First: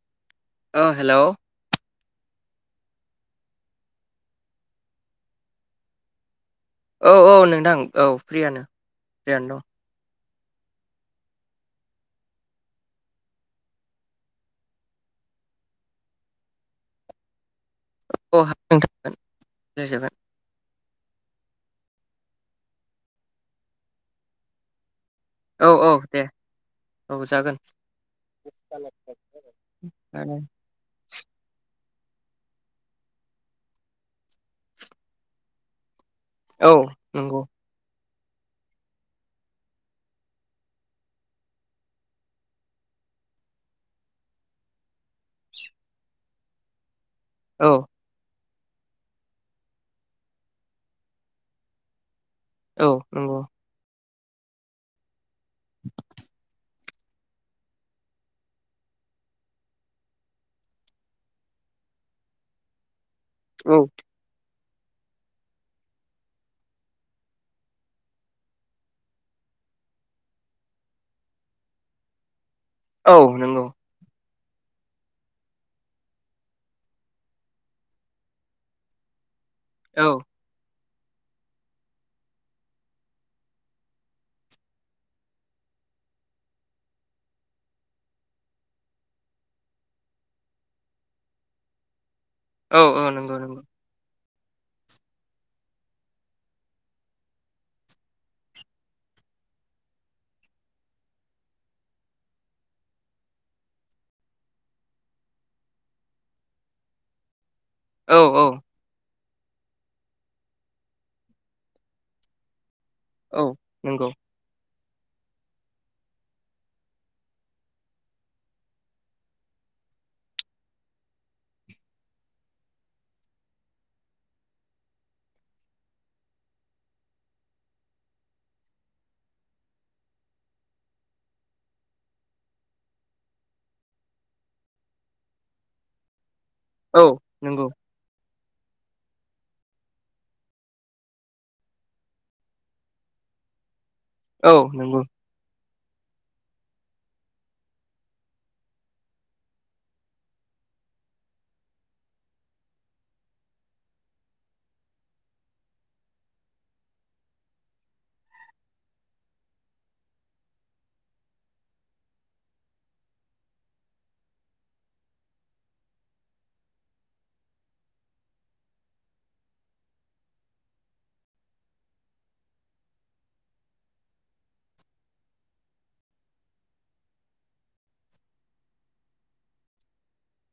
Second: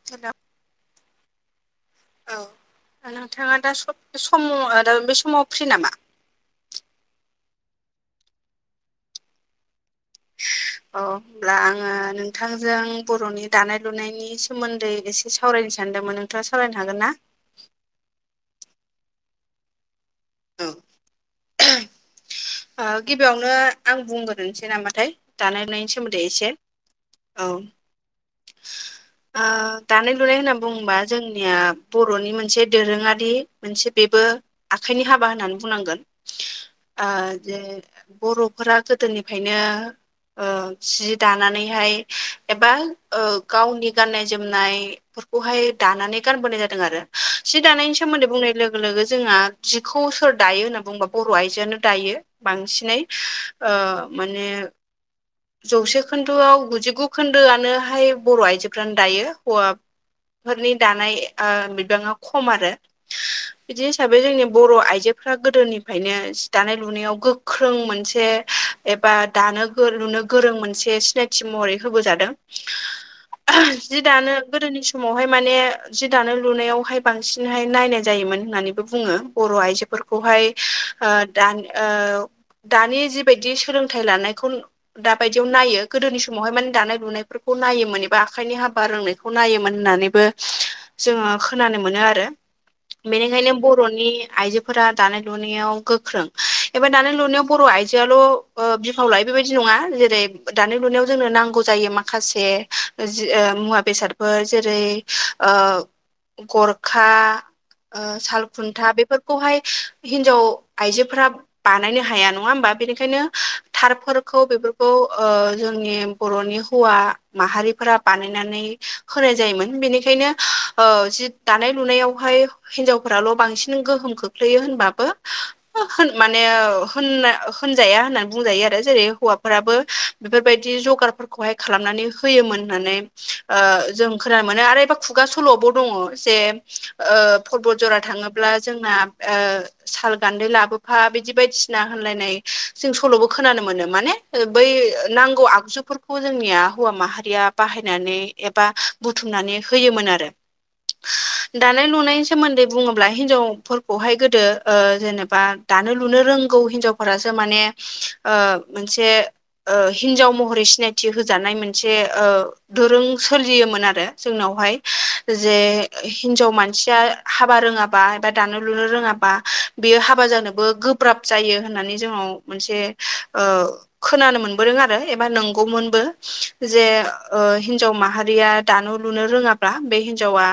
[unintelligible] अ hello. औ नोंथाङा दा सम सम दा बे समाव फ्रि नामा? औ औ नोंथां औ फ्रियानो फ्रियानो दं। औ होमब्ला आङो नोंथांजों बर'नि दानाय लुनायनि सोमोन्दै एसे एसे सावरायनो सानदोमोन नोंथाङा सावरायनो हागोन ना? औ हागोन नोंथां हागोन सावरायजागोन। औ। ओ गिबियावनो आं बुंग्रोनोसै नामाथाय? औ औ दानाय-लुनायनि दे सोमोन्दै एसे। औ। आ दानाय-लुनाय होनना बुंबा जोंनिया बर'नि मोनसे दोरोङारि मोनसे बेबो आखाइनि हाबा होननानै बुंनांगोन औ ओ नंगौ जे बर'फोरा गोदोनिफ्रायनो ओ जि दानानैहाय एबा ओ गावनि गाननाय-जोमनाय फोरखौहाय दानानै गानबोनाय जादों आरो। जि औ दानायनि सोमोन्दै बुंनाय लोगो लोगो जोंहा जिखौ सोर दायो होनना बुङोबा बर' आइजोआनो दायो औ बांसिनै नंगौ ओ माने जौसे खोन्दोआव गुजिगु खोन्दोआनोहाय बर' आइजोफ्रानो दायो हौवा फोरनि दानाय ओ बिबाङा खम आरो। औ बिदि हिसाबै जोंनि बर' आइजोफ्रा गोदोनिफ्रायनो दानाय-लुनायाव गोख्रों मोनसे एबा दानो लुनो गोरों मोनसे सिनायथि महरै होबोजादों। औ नंगौ। जि दानो गोदोनि समावहाय माने जि दानो लुनायावहाय बांसिनहाय नायनाय जायोमोन होननानैबो बुङो। बर' औ आइजोफोरखौहाय ओ दानि ओ दानि जिबादि सोलोंथाइ लानायखौ दा बायदियाव नायो गोदोनि समावहाय माने दानाय लुनायफोरखौ नायोमोन एबा आखाइनि हाबा रोंनायखौ खौ नायोमोन होननानैबो जोङो खोनानो मोनो आरो। औ औ नंगौ बेनिखायनो नंगौ बर'नि आइजोफोरा दानाय लुनायाव गोख्रों। दानाय-लुनायाव बर' आइजोआल' ओ बिफाव लायो बे बायदि नङा जेरै- दानाय-लुनायाव जोंनो नांगौ जायो मा माखासे जि ओ मुवा बेसादफोर जेरै- ओ गरखा, ओ औ औ साल खुन्था बेफोरखौहाय हिन्जाव आइजोफोरा बानायनो हाया नङा होमबा। बेनिखायनो औ नंगौ थारफोर खौ बेफोरखौ ओ जोंनि बर'नि हौवा माहारिफोरा बानायनानै होनाय जायोमोन। बेनिखायनो ओ जि दानाय लुनायावहाय हिनजावफोराल' बांसिन गोहोम खोख्लैयो होनबाबो माने होन-होनजाया होननानै बुंजायो आरो। जेरै- हौवाफोराबो बेफोरबायदि जगार खौहाय खालामनानै होयोमोन होननानै ओ जों खोनानो मोनो आरो एबा खुगा सल'बो दङ जे औ ओ नंगौ परबटजरा थाङोब्ला जोंना ओ साल गान्दै लाबो बिदि बायदिसिना होनलायनाय जों सल'बो खोनानो मोनो। माने ओ औ बै नंगौ नांगौ आगजुफोरखौ खौ जोंनिया हौवा माहारिया बाहायनानै एबा बुथुमनानै होयोमोन आरो। दानाय-लुनायनि सोमोन्दै बुङोब्ला हिनजावफोरखौहाय गोदो ओ जेनेबा दानो लुनो रोंगौ हिन्जावफोरासो माने ओ मोनसे ओ हिन्जाव महरै सिनायथि होजानाय मोनसे ओ दोरों सोलियोमोन आरो जोंनावहाय जे हिन्जाव मानसिया हाबा रोङाबा एबा दानो लुनो रोङाबा बेयो हाबा जानो बो गोब्राब जायो होननानै जोंनाव मोनसे ओ खोनानो मोनबोदों आरो एबा नंगौमोनबो। जे ओ हिनजाव माहारिया दानो लुनो रोङाब्ला बे हिनजावा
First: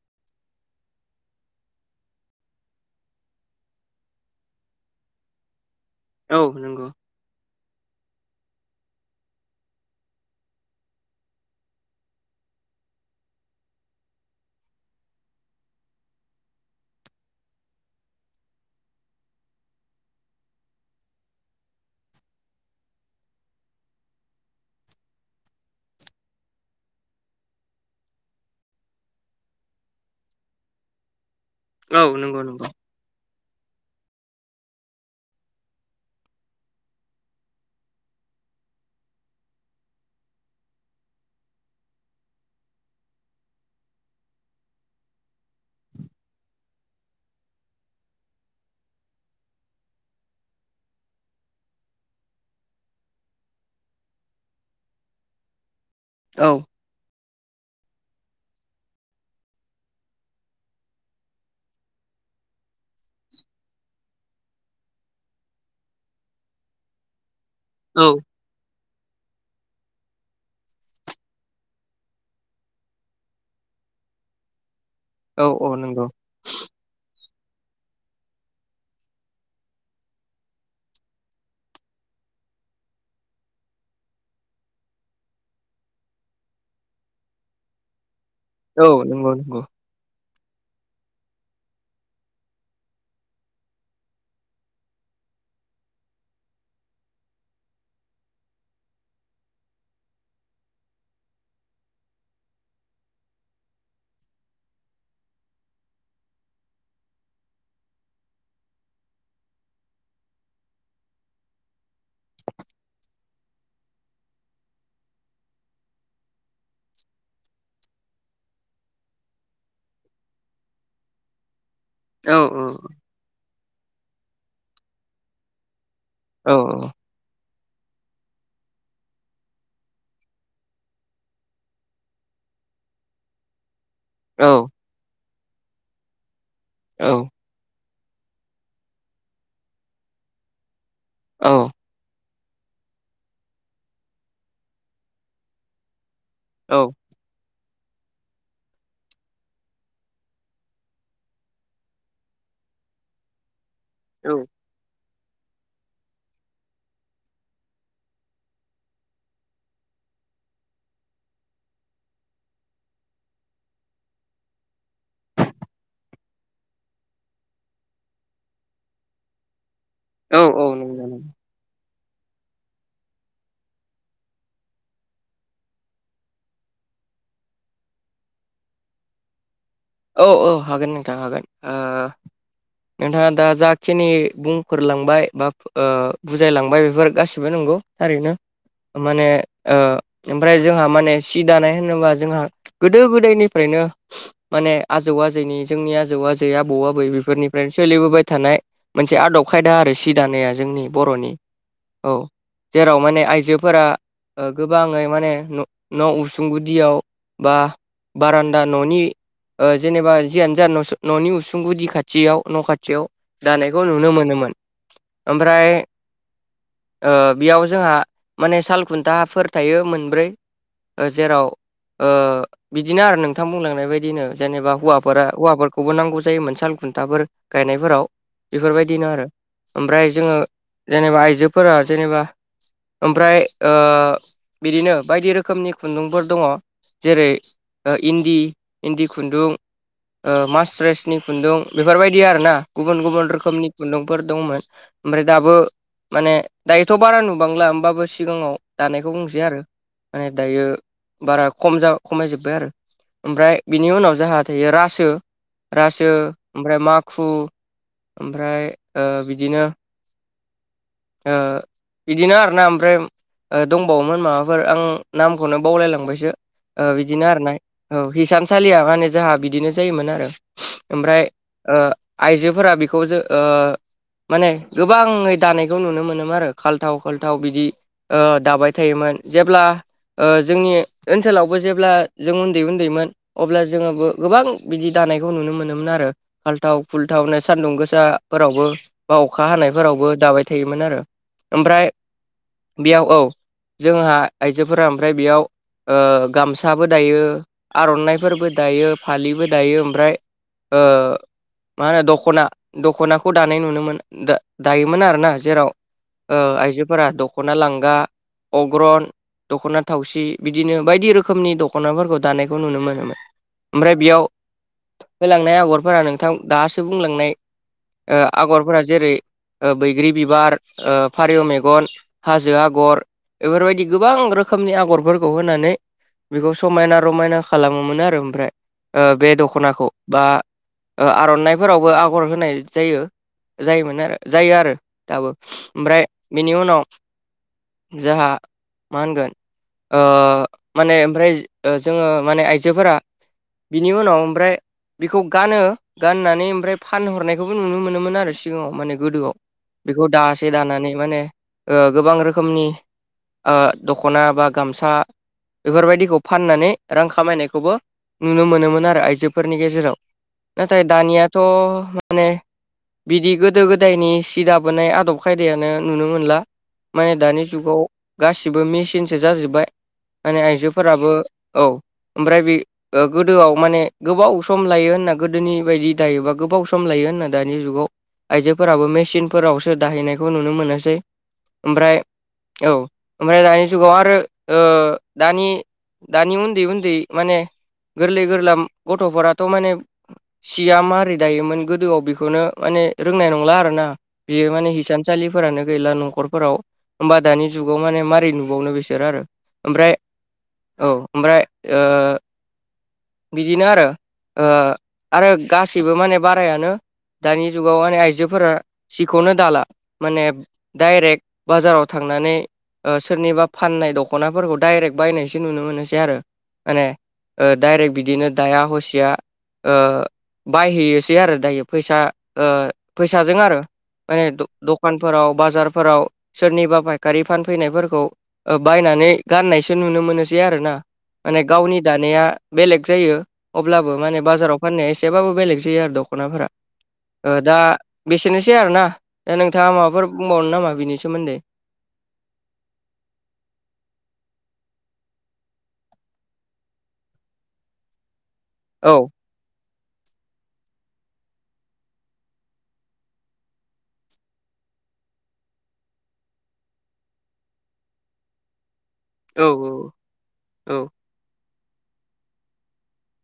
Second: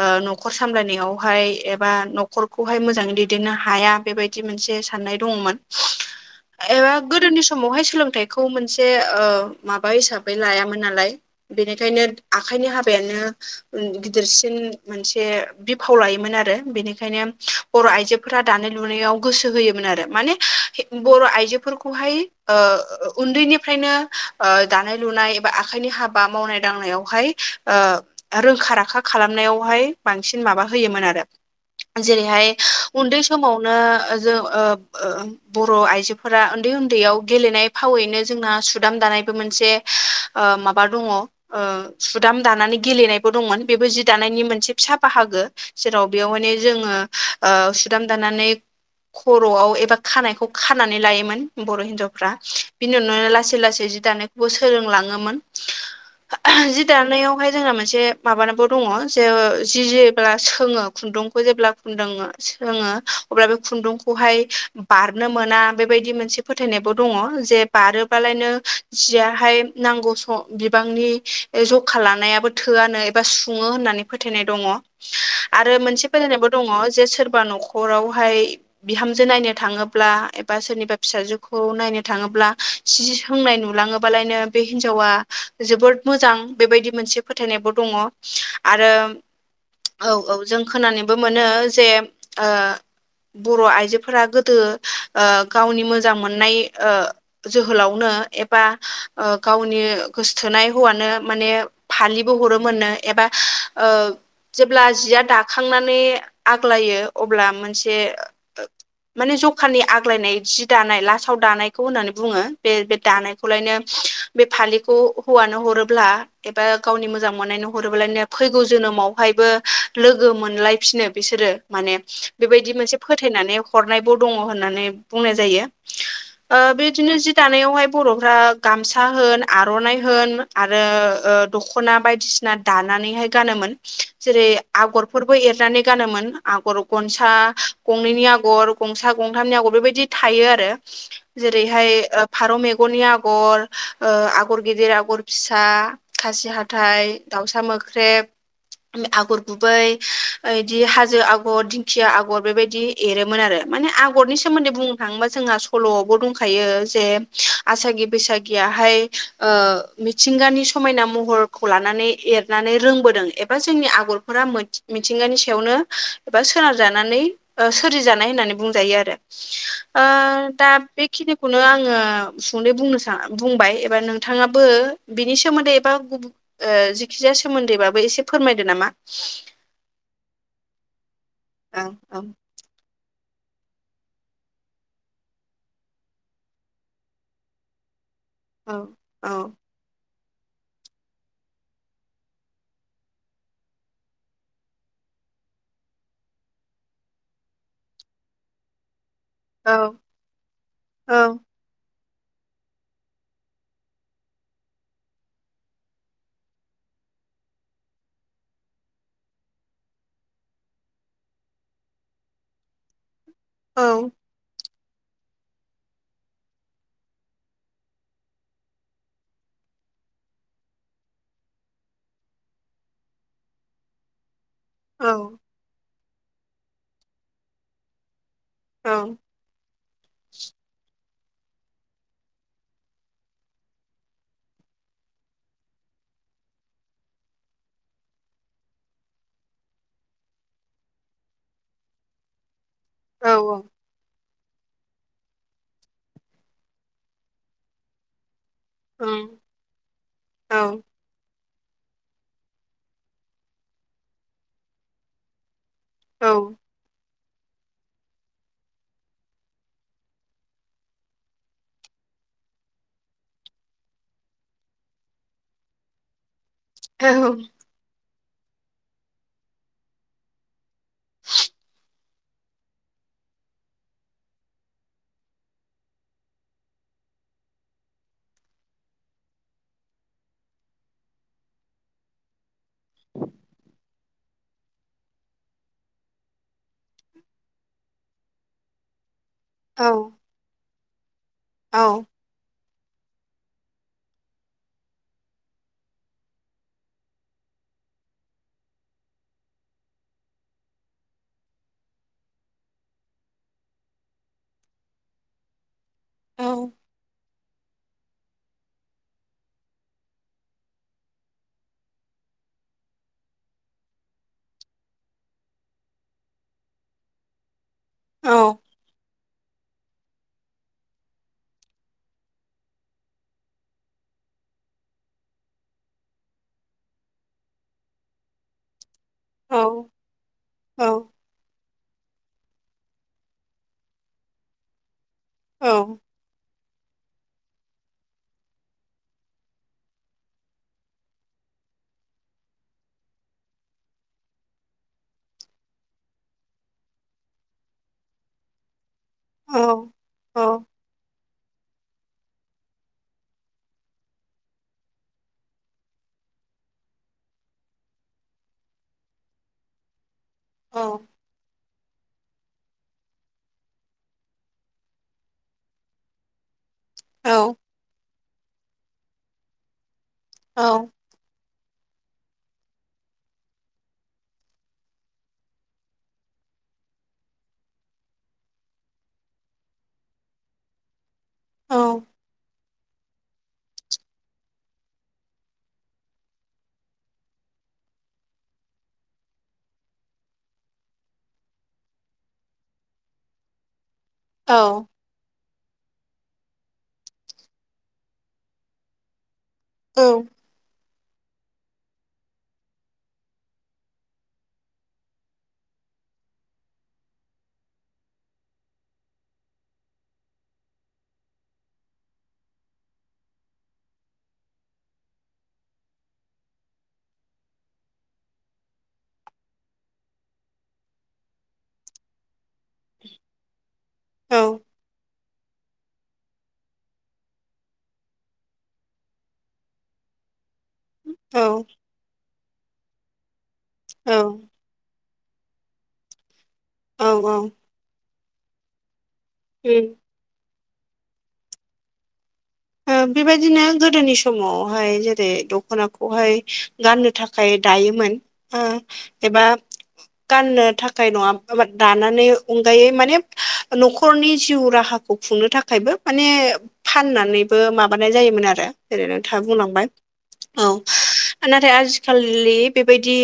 ओ न'खर सामलायनायावहाय एबा न खरखौहाय मोजाङै दैदेननो हाया। बेबायदि मोनसे साननाय दङमोन। औ ओ नंगौ गोदोनि समावहाय सोलोंथाइखौ मोनसे ओ माबा हिसाबै लायामोन नालाय बेनिखायनो आखाइनि हाबायानो ओ गिदिरसिन मोनसे बिफाव लायोमोन आरो। बेनिखायनो बर' आइजोफोरा दानाय-लुनायाव गोसो होयोमोन आरो माने बर' आइजोफोरखौहाय ओ उन्दैनिफ्रायनो ओ दानाय लुनाय एबा आखाइनि हाबा मावनाय दांनायावहाय ओ रोंखा राखा खालामनायावहाय बांसिन माबा होयोमोन आरो। औ नंगौ जेरैहाय नंगौ उन्दै समावनो जों ओ ओ बर' आइजोफोरा उन्दै उन्दैयाव गेलेनाय फावैनो जोंना सुदाम दानायबो मोनसे ओ माबा दङ। ओ सुदाम दानानै गेलेनायबो दंमोन बेबो जि दानायनि मोनसे फिसा बाहागो। जेराव बेयावहायनो जोङो ओ सुदाम दानानै खर'आव एबा खानायखौ खानानै लायोमोन बर' हिन्जावफ्रा बिनि उनावनो लासै लासै जि दानाय बो सोलोंलाङोमोन। औ जि दानायावहाय जोंना मोनसे माबानाबो दङ जे जि जि जेब्ला सोङो खुन्दुंखौ जेब्ला खुन्दुं सोङो अब्ला बे खुन्दुं खौहाय बारनो मोना बेबायदि मोनसे फोथायनायबो दङ जे औ बारोबालायनो जियाहाय नांगौ स' बिबांनि जखा लानायाबो थोआनो एबा सुङो होननानै फोथायनाय दङ औ आरो मोनसे नंगौ फोथायनायबो दङ जे सोरबा न'खरावहाय बिहामजो नायनो थाङोब्ला एबा सोरनिबा फिसाजोखौ नायनो थाङोब्ला सि सोंनाय नुलाङोबालायनो बे हिनजावा जोबोद मोजां बेबायदि मोनसे फोथायनायबो दङ। औ आरो नंगौ नंगौ औ औ जों खोनानोबो मोनो जे ओ बर' आइजोफोरा गोदो ओ गावनि मोजां मोननाय ओ जोहोलावनो एबा ओ गावनि गोसोथोनाय हौवानो माने फालिबो हरोमोननो एबा ओ जेब्ला जिया दाखांनानै आग्लायो अब्ला मोनसे माने जखानि आग्लायनाय जि दानाय, लासाव दानायखौ होननानै बुङो बे बे दानायखौलायनो बे फालिखौ हौवानो हरोब्ला एबा गावनि मोजां मोननायनो हरोब्लालायनो फैगौ जोनोमावहायबो लोगो मोनलायफिनो बिसोरो माने। औ बेबायदि मोनसे फोथायनानै हरनायबो दङ होननानै बुंनाय जायो। औ ओ बेदिनो जि दानायावहाय बर'फ्रा गामसा होन आर'नाइ होन आरो ओ दख'ना बायदिसिना दानानैहाय गानोमोन। जेरै आगरफोरबो एरनानै गानोमोन आगर गनसा गंनैनि आगर, गंसा गंथामनि आगर बेबायदि थायो आरो औ जेरैहाय ओ फारौ मेगननि आगर, ओ आगर गिदिर, आगर फिसा, खासि हाथाय, दाउसा मोख्रेब, आगर गुबै ओ इदि हाजो आगर, दिंखिया आगर, बेबायदि एरोमोन आरो माने आगरनि सोमोन्दै बुं थांङोबा जोंहा सल'आवबो दंखायो जे आसागि बैसागियाहाय ओ मिथिंगानि समायना महरखौ लानानै एरनानै रोंबोदों एबा जोंनि आगरफोरा मिथिंगानि सायावनो एबा सोनारजानानै ओ सोरजिजानाय होननानै बुंजायो आरो। ओ औ औ दा नंगौ बेखिनिखौनो आङो सुंदयै बुंनो सा बुंबाय एबा नोंथाङाबो बिनि सोमोन्दै एबा गुबुन ओ जिखिजाया सोमोन्दैबाबो एसे फोरमायदो नामा। औ औ हागोन नोंथां हागोन। ओ ओं औ नोंथाङा दा जाखिनि बुंफोरलांबाय बा ओ बुजायलांबाय बेफोर गासिबो नंगौ थारैनो औ माने ओ ओमफ्राय जोंहा माने सि दानाय होनोबा जोंहा गोदो गोदायनिफ्रायनो माने आजौ आजैनि जोंनि आजौ आजै आबौ आबै बेफोरनिफ्रायनो सोलिबोबाय थानाय मोनसे आदब औ खायदा आरो सि दानाया जोंनि औ बर'नि औ। जेराव माने आइजोफोरा ओ गोबाङै माने न' न' उसुं गुदियाव बा बारान्दा न'नि ओ जेनेबा जियानो जा न'नि उसुं गुदि खाथियाव न' खाथियाव दानायखौ नुनो औ मोनोमोन ओमफ्राय बियाव जोंहा माने सालखुन्थाफोर थायो मोनब्रै ओ जेराव ओ बिदिनो आरो नोंथां बुंलांनाय बायदि दिनो जेनेबा औ हौवाफोरा हौवाफोरखौबो नांगौ जायोमोन साल खुन्थाफोर गायनायफोराव बेफोरबायदिनो औ आरो ओमफ्राय जोङो जेनेबा आइजोफोरा जेनेबा ओमफ्राय बिदिनो बायदि रोखोमनि खुन्दुंफोर दङ जेरै ओ इन्दि इन्दि खुन्दुं ओ मास्रेसनि खुन्दुं बेफोरबायदि आरो ना गुबुन औ गुबुन रोखोमनि खुन्दुंफोर दंमोन ओमफ्राय दाबो माने दायोथ' बारा नुबांला होमबाबो सिगाङाव दानायखौ ओं बुंसै आरो माने दायो औ बारा खम खमायजोब्बाय आरो ओमफ्राय बिनि उनाव जाहा थायो रासो रासो औ ओमफ्राय माग खु ओमफ्राय बिदिनो ओ बिदिनो आरोना ओमफ्राय ओ दंबावोमोन माबाफोर आं नामखौनो बावलायलांबायसो ओ बिदिनो आर ना औ हिसानसालिया माने जोंहा बिदिनो जायोमोन आरो ओमफ्राय ओ आइजोफोरा बेखौ जो ओ माने गोबाङै दानाय बेखौ नुनो मोनोमोन आरो खाल्थाव खाल्थाव बिदि ओ दाबाय थायोमोन जेब्ला ओ जोंनि ओनसोलावबो जेब्ला जों उन्दै उन्दैमोन अब्ला जोङोबो गोबां बिदि दानायखौ नुनो मोनोमोन आरो खाल्थाव खुल्थाव नै सान्दुं गोसाफोरावबो बा अखा औ हानायफोरावबो दाबाय थायोमोन आरो औ ओमफ्राय बेयाव औ जोंहा आइजोफोरा ओमफ्राय बेयाव ओ गामसाबो दायो आर'नाइफोरबो दायो फालिबो दायो ओमफ्राय ओ मा होनो दख'ना दख'नाखौ दानाय नुनो दायोमोन आरोना जेराव आइजोफोरा दख'ना लांगा अग्रन दख'ना थावसि बिदिनो बायदि रोखोमनि दख'नाफोरखौ दानायखौ नुनो मोनोमोन ओमफ्राय बियाव होलांनाय आगरफोरा नोंथां दासो बुंलांनाय ओ औ आगरफोरा जेरै बैग्रि बिबार औ फारेव मेगन हाजो आगर इफोरबायदि गोबां रोखोमनि आगरफोरखौ होनानै बेखौ समायना रमायना खालामोमोन आरो ओमफ्राय ओ बे औ दख'नाखौ बा औ आर'नाय फोरावबो आगर होनाय जायो जायोमोन आरो जायो आरो दाबो औ ओमफ्राय बेनि उनाव जोंहा मा होनगोन ओ माने ओमफ्राय जो जोङो माने आइजोफोरा बिनि उनाव ओमफ्राय बिखौ गानो गाननानै ओमफ्राय फानहरनायखौबो नुनो मोनोमोन आरो सिगाङाव माने गोदोआव बिखौ दासे दानानै माने ओ गोबां रोखोमनि दख'ना बा गामसा बेफोरबायदिखौ फाननानै रां खामायनायखौबो नुनो मोनोमोन आरो आइजोफोरनि गेजेराव नाथाय दानियाथ' माने बिदि गोदो गोदायनि सिदा दाबोनाय आदब खायदायानो नुनो मोनला माने औ दानि जुगाव गासिबो मेसिनसो जाजोब्बाय माने आइजोफोराबो औ ओमफ्राय बे ओ गोदोआव माने गोबाव सम लायो होनना गोदोनि बायदि दायोबा गोबाव सम लायो होनना दानि जुगाव आइजोफोराबो मेसिनफोरावसो दाहैनायखौ नुनो मोनोसै ओमफ्राय औ ओमफ्राय दानि जुगाव आरो दानि दानि उन्दै उन्दै माने गोरलै गोरलाम गथ'फोराथ' माने सिया मारै दायोमोन गोदोआव बेखौनो माने रोंनाय नंला आरो ना बियो माने औ इसान इसान सालिफोरानो गैला न'खरफोराव होमबा दानि जुगाव माने माबोरै नुबावनो बिसोरो आरो ओमफ्राय औ ओमफ्राय बिदिनो आरो ओ गासिबो माने बारायानो दानि जुगाव माने आइजोफोरा सिखौनो दाला माने डाइरेक्ट बाजाराव थांनानै सोरनिबा फाननाय दख'नाफोरखौ डाइरेक्ट बायनायसो नुनो मोनोसै आरो माने दडाइरेक्ट बिदिनो दाया हसिया बायहैयोसै आरो दायो फैसा फैसाजों आरो माने दखानफोराव बाजारफोराव सोरनिबा फायखारि फानफैनायफोरखौ बायनानै गाननायसो नुनो मोनोसै आरो ना माने गावनि दानाया बेलेग जायो अब्लाबो माने बाजाराव फाननाया एसेबाबो बेलेग जायो आरो दख'नाफोरा औ दा बेसेनोसै आरो ना दा नोंथाङा उम माबाफोर बुंबावनो नामा बिनि सोमोन्दै ओ बेबायदिनो गोदोनि समावहाय जेरै दख'नाखौहाय गाननो थाखाय थाखाय दायोमोन ओ औ एबा गाननो थाखाय नङाबाबो दानानै अनगायै माने न'खरनि जिउ राहाखौ खौ खुंनो थाखायबो माने फाननानै बो माबानाय जायोमोन आरो जेरै नोंथाङा औ बुंलांबाय औ नाथाय आजिखालिलि बेबायदि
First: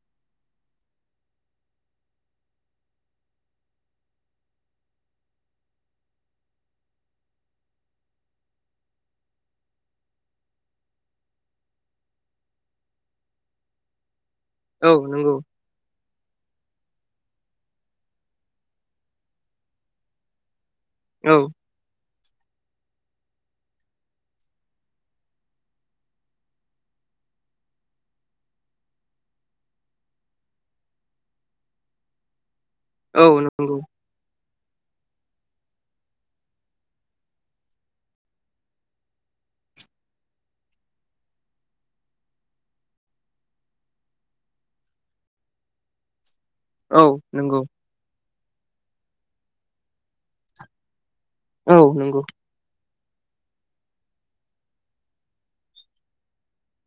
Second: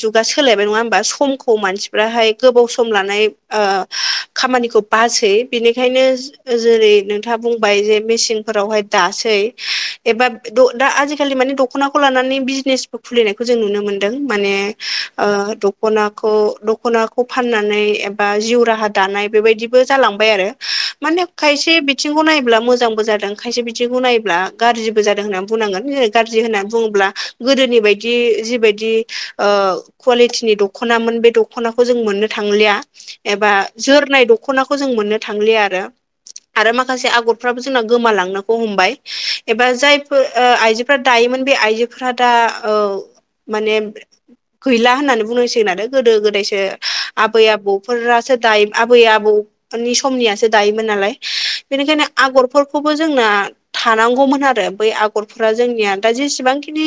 जुगा सोलायबाय नङा होमबा समखौ मानसिफोरा ओमफ्रायो गोबाव सम लानाय खामानिखौ बासै बिनिखायनो जेरै नोंथाङा बुंबाय जे मेसिन फोलावबाय दासै एबा दा आजि खालि माने दख'नाखौ लानानै बिजने खुलिनायखौ जों नुनो मोनदों माने औ नंगौ दखनाखौ दख'नाखौ फाननानै एबा जिउ राहा दानाय बेबायदिबो जालांबाय आरो। माने औ खायसे बिथिंखौ नायोब्ला मोजांबो जादों खायसे बिथिंखौ नायोबब्ला गाज्रिबो जादों होननानै बुंनांगोन गाज्रि होननानै बुङोब्ला गोदोनि बायदि जिबायदि ओ कुवालिटिनि दख'नाामोन बे दख'नाखौ जों मोननो थांलिया औ एबा नंगौ जोरनाय दख'नाखौ दखनाखौ जों मोननो थांलि आरो माखासे आगरफ्राबो जोंना गोमालाङो- हमबाय एबा जायफोर आइजोफोरा दायोमोन बे आइजोफोरा दा माने गैला होननानै बुंनोसिगोन आरो गोदो गोदायसो औ आबै नंगौ आबौफोरासो दायो आबै आबौनि समनियासो दायोमोन नालाय। औ बेनिखायनो नंगौ आगरफोरखौबो जोंना थानांगौमोन आरो बै आगरफोरा जोंनिया दा जेसेबांखिनि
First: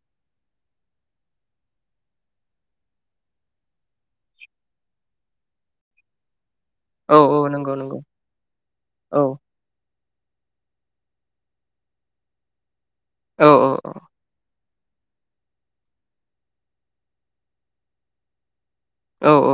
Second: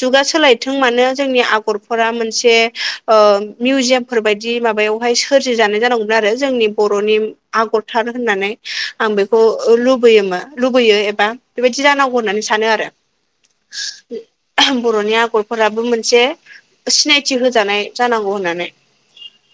जुगा सोलायथों मानो जोंनि आगर आगरफोरा मोनसे मिउजियामफोर बायदि माबायावहाय सोरजि जानाय जानांगौमोन आरो जोंनि- औ बर'नि औ नंगौ नंगौ आगरथार होननानै आं औ बेखौ लुबैयोमोन। लुबैयो एबा बेबायदि जानांगौ होननानै सानो आरो औ औ औ बर'नि आगरफोराबो मोनसे सिनायथि होजानाय जानांगौ होननानै। औ औ